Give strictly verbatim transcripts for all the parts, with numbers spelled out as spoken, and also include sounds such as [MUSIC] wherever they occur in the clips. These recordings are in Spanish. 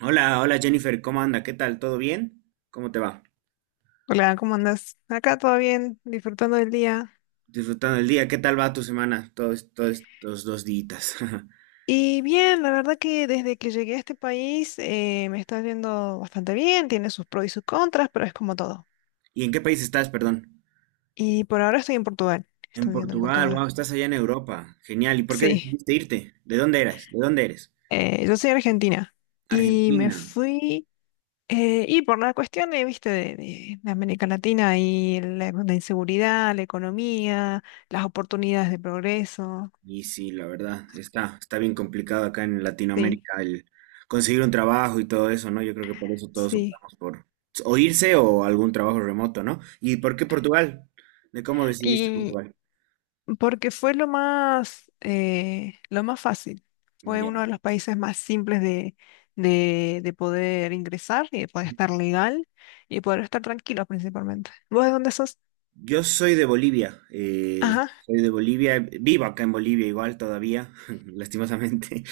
Hola, hola Jennifer, ¿cómo anda? ¿Qué tal? ¿Todo bien? ¿Cómo te va? Hola, ¿cómo andas? Acá todo bien, disfrutando del día. Disfrutando el día, ¿qué tal va tu semana? Todos, todos estos dos días. [LAUGHS] Y bien, la verdad que desde que llegué a este país eh, me está yendo bastante bien, tiene sus pros y sus contras, pero es como todo. ¿Y en qué país estás, perdón? Y por ahora estoy en Portugal, En estudiando en Portugal, Portugal. wow, estás allá en Europa. Genial. ¿Y por qué Sí, decidiste irte? ¿De dónde eres? ¿De dónde eres? eh, yo soy argentina y me Argentina. fui, eh, y por la cuestión, eh, viste, de, de- de América Latina y la, la inseguridad, la economía, las oportunidades de progreso. Y sí, la verdad, está, está bien complicado acá en Sí, Latinoamérica el conseguir un trabajo y todo eso, ¿no? Yo creo que por eso todos sí. optamos por o irse o algún trabajo remoto, ¿no? ¿Y por qué Portugal? ¿De cómo decidiste Y Portugal? porque fue lo más, eh, lo más fácil. Fue uno Ya. de los países más simples de, de, de poder ingresar y de poder estar legal y poder estar tranquilo principalmente. ¿Vos de dónde sos? Yo soy de Bolivia, eh, Ajá. soy de Bolivia, vivo acá en Bolivia igual todavía, [LAUGHS] lastimosamente,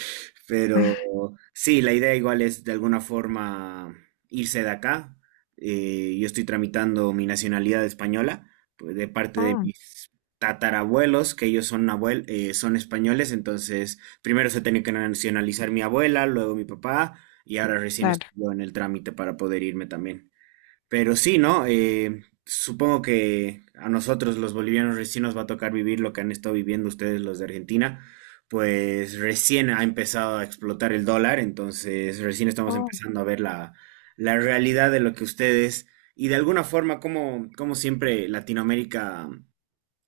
pero [LAUGHS] sí, la idea igual es de alguna forma irse de acá. Eh, yo estoy tramitando mi nacionalidad española pues, de parte de Oh, mis tatarabuelos, que ellos son, abuel eh, son españoles, entonces primero se tenía que nacionalizar mi abuela, luego mi papá, y ahora recién claro. estoy yo en el trámite para poder irme también. Pero sí, ¿no? Eh, supongo que a nosotros los bolivianos recién nos va a tocar vivir lo que han estado viviendo ustedes los de Argentina, pues recién ha empezado a explotar el dólar, entonces recién estamos Oh. empezando a ver la, la realidad de lo que ustedes y de alguna forma como, como siempre Latinoamérica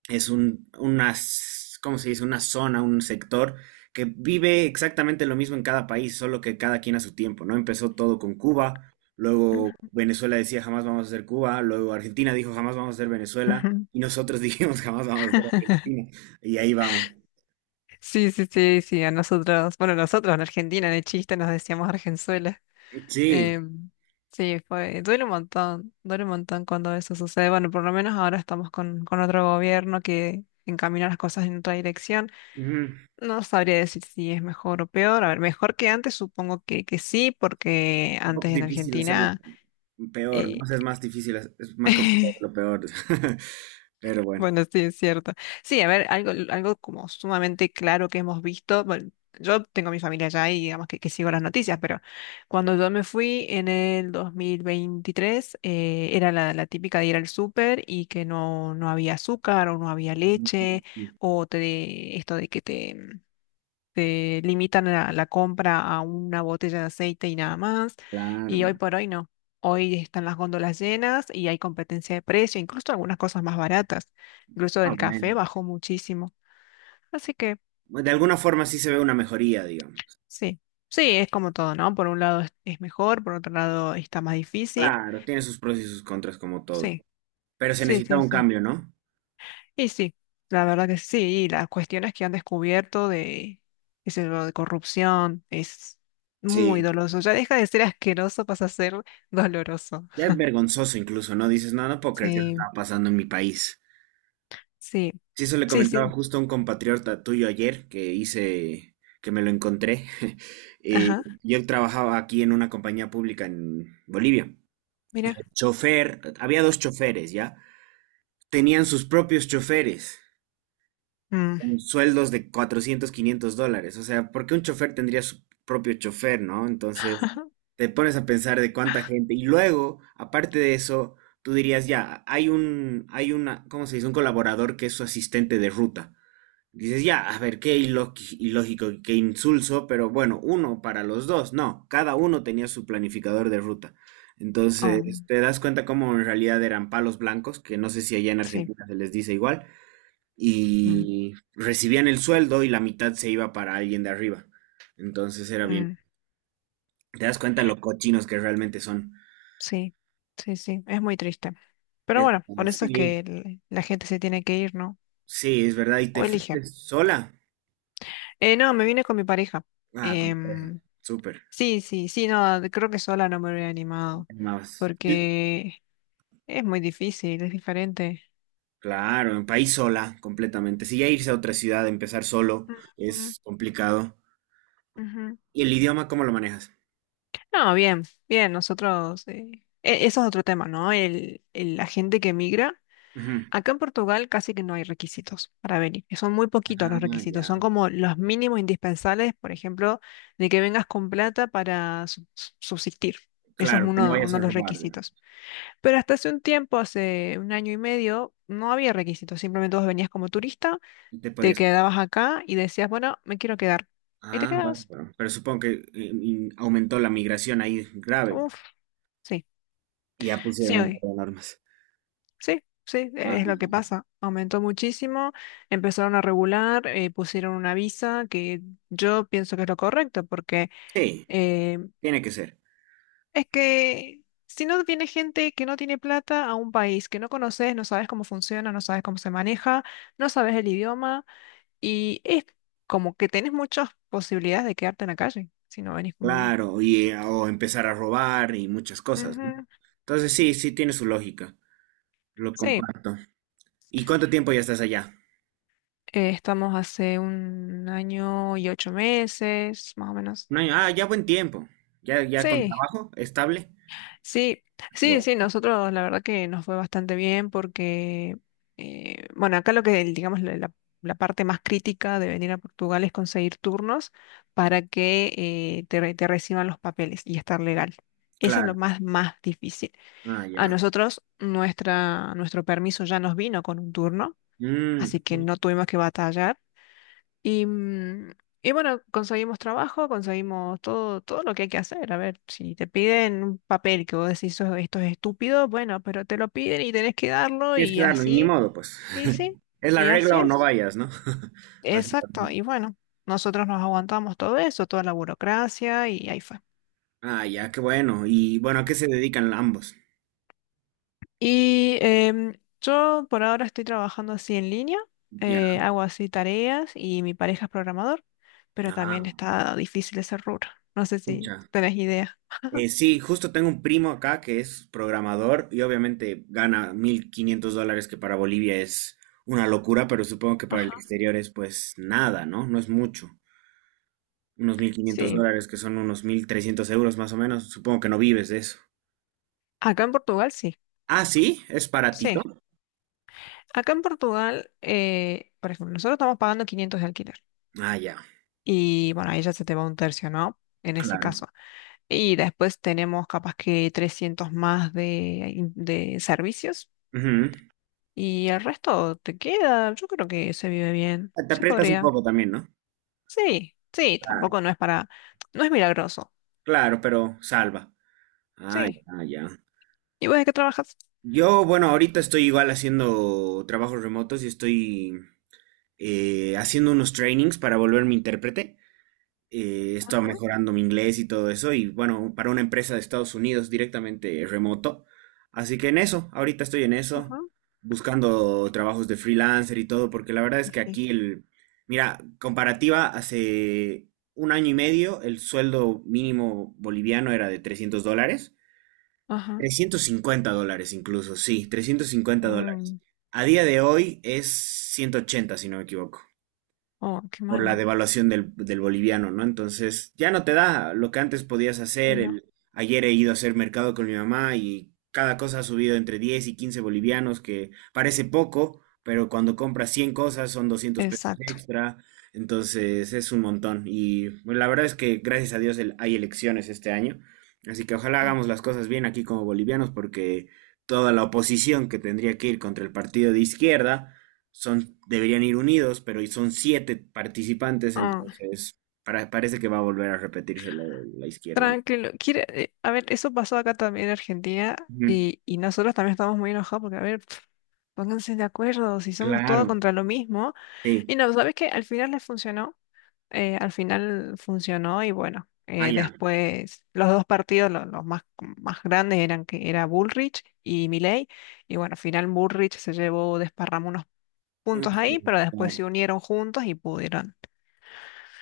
es un, una, s- ¿cómo se dice? Una zona, un sector que vive exactamente lo mismo en cada país, solo que cada quien a su tiempo, ¿no? Empezó todo con Cuba, luego Mm, Venezuela decía jamás vamos a ser Cuba, luego Argentina dijo jamás vamos a ser Venezuela, ujú. y nosotros [LAUGHS] dijimos jamás vamos a ser [LAUGHS] Argentina, y ahí vamos. Sí, sí, sí, sí, a nosotros, bueno, nosotros en Argentina, de chiste nos decíamos Argenzuela. Sí, Em, sí, fue, duele un montón, duele un montón cuando eso sucede. Bueno, por lo menos ahora estamos con, con otro gobierno que encamina las cosas en otra dirección. ujú, No sabría decir si es mejor o peor. A ver, mejor que antes, supongo que, que sí, porque un poco antes en difícil hacerlo Argentina peor, ¿no? O eh, sea, es más difícil, es es más complicado lo [LAUGHS] peor, [LAUGHS] pero bueno. Bueno, sí, es cierto. Sí, a ver, algo, algo como sumamente claro que hemos visto. Bueno, yo tengo mi familia allá y digamos que, que sigo las noticias, pero cuando yo me fui en el dos mil veintitrés, eh, era la, la típica de ir al súper y que no, no había azúcar o no había leche, o te, esto de que te te limitan la, la compra a una botella de aceite y nada más. Y Claro. hoy por hoy no. Hoy están las góndolas llenas y hay competencia de precio, incluso algunas cosas más baratas. Incluso Ah, el café bueno. bajó muchísimo. Así que De alguna forma sí se ve una mejoría, digamos. sí, sí, es como todo, ¿no? Por un lado es, es mejor, por otro lado está más difícil. Claro, tiene sus pros y sus contras como todo. Sí, Pero se sí, necesitaba sí, un sí. cambio, ¿no? Y sí, la verdad que sí, y las cuestiones que han descubierto de, qué sé yo, de corrupción es muy Sí, doloroso. Ya deja de ser asqueroso, pasa a ser [LAUGHS] doloroso. ya es vergonzoso incluso, ¿no? Dices, no, no puedo creer que esto Sí, está pasando en mi país. sí, Sí, eso le sí, comentaba sí. justo a un compatriota tuyo ayer que hice, que me lo encontré. [LAUGHS] Eh, Ajá, yo trabajaba aquí en una compañía pública en Bolivia. mira. Chofer, había dos choferes, ¿ya? Tenían sus propios choferes. Mm, Con sueldos de cuatrocientos, quinientos dólares. O sea, ¿por qué un chofer tendría su propio chofer, no? [LAUGHS] Entonces, ajá, te pones a pensar de cuánta gente. Y luego, aparte de eso, tú dirías, ya, hay un, hay una, ¿cómo se dice? Un colaborador que es su asistente de ruta. Dices, ya, a ver, qué ilo- ilógico, qué insulso, pero bueno, uno para los dos. No, cada uno tenía su planificador de ruta. oh, Entonces, te das cuenta cómo en realidad eran palos blancos, que no sé si allá en sí, Argentina se les dice igual, mm, y recibían el sueldo y la mitad se iba para alguien de arriba. Entonces era bien. mm, Te das cuenta lo cochinos que realmente son. sí, sí, sí, es muy triste. Pero Es- bueno, por eso es sí, que el- la gente se tiene que ir, ¿no? sí, es verdad. ¿Y O te elige. fuiste sola? Eh, no, me vine con mi pareja. Ah, con tu pareja. Em, Súper. Sí, sí, sí, no, creo que sola no me hubiera Te animado, animabas. Sí. porque es muy difícil, es diferente. Claro, en país sola, completamente. Si ya irse a otra ciudad, empezar solo, Ujú, es complicado. ujú. ¿Y el idioma cómo lo manejas? No, bien, bien, nosotros, eh, e- eso es otro tema, ¿no? El, el- la gente que migra, Ujú. acá en Portugal casi que no hay requisitos para venir, que son muy poquitos los Ah, requisitos, son ya. como los mínimos indispensables, por ejemplo, de que vengas con plata para su- su- subsistir. Eso es Claro, que no uno, vayas uno a de los robar, requisitos. digamos. Pero hasta hace un tiempo, hace un año y medio, no había requisitos. Simplemente vos venías como turista, Y te te podías. quedabas acá y decías, bueno, me quiero quedar. Y te Ah, bueno. quedabas. Bueno, pero supongo que eh, mm, aumentó la migración ahí grave. Pues, Uf, sí, y ya pusieron sí, un par hoy. de alarmas. Sí, sí, Ah, es lo que pasa. Aumentó muchísimo, empezaron a regular, eh, pusieron una visa que yo pienso que es lo correcto, porque sí, eh, tiene que ser. es que si no viene gente que no tiene plata a un país que no conoces, no sabes cómo funciona, no sabes cómo se maneja, no sabes el idioma. Y es como que tenés muchas posibilidades de quedarte en la calle si no venís con... Claro, y eh, o empezar a robar y muchas cosas, ¿no? Ujú. Entonces sí, sí tiene su lógica. Lo Sí, comparto. ¿Y cuánto tiempo ya estás allá? eh, estamos hace un año y ocho meses, más o menos. Un año. Ah, ya buen tiempo. Ya, ya con Sí, trabajo estable. sí, sí, Bueno, sí, nosotros la verdad que nos fue bastante bien porque, eh, bueno, acá lo que, el- digamos, la, la- la parte más crítica de venir a Portugal es conseguir turnos para que eh, te, re- te reciban los papeles y estar legal. Eso es claro. lo más, más difícil. Ah, A ya. nosotros, nuestra, nuestro permiso ya nos vino con un turno, Mm, así que no tuvimos que batallar. Y, mm, y bueno, conseguimos trabajo, conseguimos todo, todo lo que hay que hacer. A ver, si te piden un papel que vos decís: "Eso- esto es estúpido". Bueno, pero te lo piden y tenés que darlo Tienes que y darlo, y ni así. modo, pues. Y sí, [LAUGHS] Es la y regla así o no es. vayas, ¿no? [LAUGHS] Así. Exacto. Y bueno, nosotros nos aguantamos todo eso, toda la burocracia y ahí fue. Ah, ya, qué bueno. Y bueno, ¿a qué se dedican ambos? Y em, yo por ahora estoy trabajando así en línea, eh, Ya. hago así tareas y mi pareja es programador, pero Ah, también está difícil ese rubro. No sé pucha. si tenés idea. Eh, sí, justo tengo un primo acá que es programador y obviamente gana mil quinientos dólares, que para Bolivia es una locura, pero supongo que para el Ajá. exterior es pues nada, ¿no? No es mucho. Unos mil quinientos Sí, dólares, que son unos mil trescientos euros más o menos. Supongo que no vives de eso. acá en Portugal sí, Ah, sí, es baratito. sí. Acá en Portugal, eh, por ejemplo, nosotros estamos pagando quinientos de alquiler Ah, ya, y bueno, ahí ya se te va un tercio, ¿no? En ese claro. caso. Y después tenemos capaz que trescientos más de, de servicios. Ujú. Y el resto te queda, yo creo que se vive bien. Te Sí aprietas un podría. poco también, ¿no? Sí, sí, Claro, tampoco no es para, no es milagroso. claro, pero salva. Ah, Sí. ya, ya. ¿Y vos de qué trabajas? Yo, bueno, ahorita estoy igual haciendo trabajos remotos y estoy eh, haciendo unos trainings para volverme intérprete. Eh, estoy Ajá, mejorando mi inglés y todo eso. Y bueno, para una empresa de Estados Unidos directamente remoto. Así que en eso, ahorita estoy en eso, ajá. buscando trabajos de freelancer y todo, porque la verdad es Y que sí, aquí el, mira, comparativa, hace un año y medio el sueldo mínimo boliviano era de trescientos dólares. ajá. Trescientos cincuenta dólares incluso, sí, trescientos cincuenta dólares. Mm, A día de hoy es ciento ochenta si no me equivoco oh, qué por la mal. devaluación del, del boliviano, ¿no? Entonces, ya no te da lo que antes podías hacer. Sí, no. El, ayer he ido a hacer mercado con mi mamá y cada cosa ha subido entre diez y quince bolivianos, que parece poco, pero cuando compras cien cosas son doscientos pesos Exacto. extra. Entonces, es un montón. Y bueno, la verdad es que, gracias a Dios, el- hay elecciones este año. Así que ojalá hagamos las cosas bien aquí como bolivianos, porque toda la oposición que tendría que ir contra el partido de izquierda son, deberían ir unidos, pero son siete participantes, Ah, entonces para- parece que va a volver a repetirse lo de la izquierda, ¿no? tranquilo. Quiere, eh, a ver, eso pasó acá también en Argentina Ujú, y, y nosotros también estamos muy enojados porque, a ver, pf, pónganse de acuerdo si somos todos claro, contra lo mismo. sí, Y no, ¿sabes qué? Al final les funcionó. Eh, al final funcionó y bueno, ah, eh, ya. después los dos partidos, lo- los más, más grandes eran que era Bullrich y Milei y bueno, al final Bullrich se llevó desparrama unos Ujú, puntos ahí, pero después claro. se unieron juntos y pudieron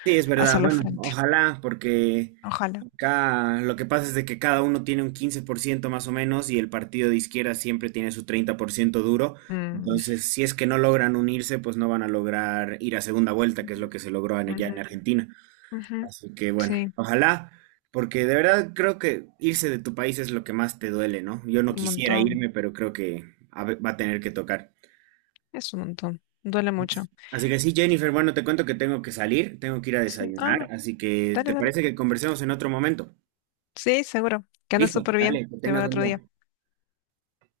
Sí, es verdad, hacerlo al bueno, frente. ojalá, porque Ojalá. acá lo que pasa es de que cada uno tiene un quince por ciento más o menos y el partido de izquierda siempre tiene su treinta por ciento duro, Mm, entonces si es que no logran unirse, pues no van a lograr ir a segunda vuelta, que es ujú, lo que se logró en- ya ujú, en Argentina. ujú. Así que bueno, Sí, ojalá, porque de verdad creo que irse de tu país es lo que más te duele, ¿no? Yo no un quisiera montón, irme, pero creo que a ve- va a tener que tocar. es un montón, duele mucho. Así que sí, Jennifer, bueno, te cuento que tengo que salir, tengo que ir a Sí, desayunar, ah, así que ¿te dale, dale. parece que conversemos en otro momento? Sí, seguro, que anda Listo, súper bien, dale, que te tengas veo buen otro día. día.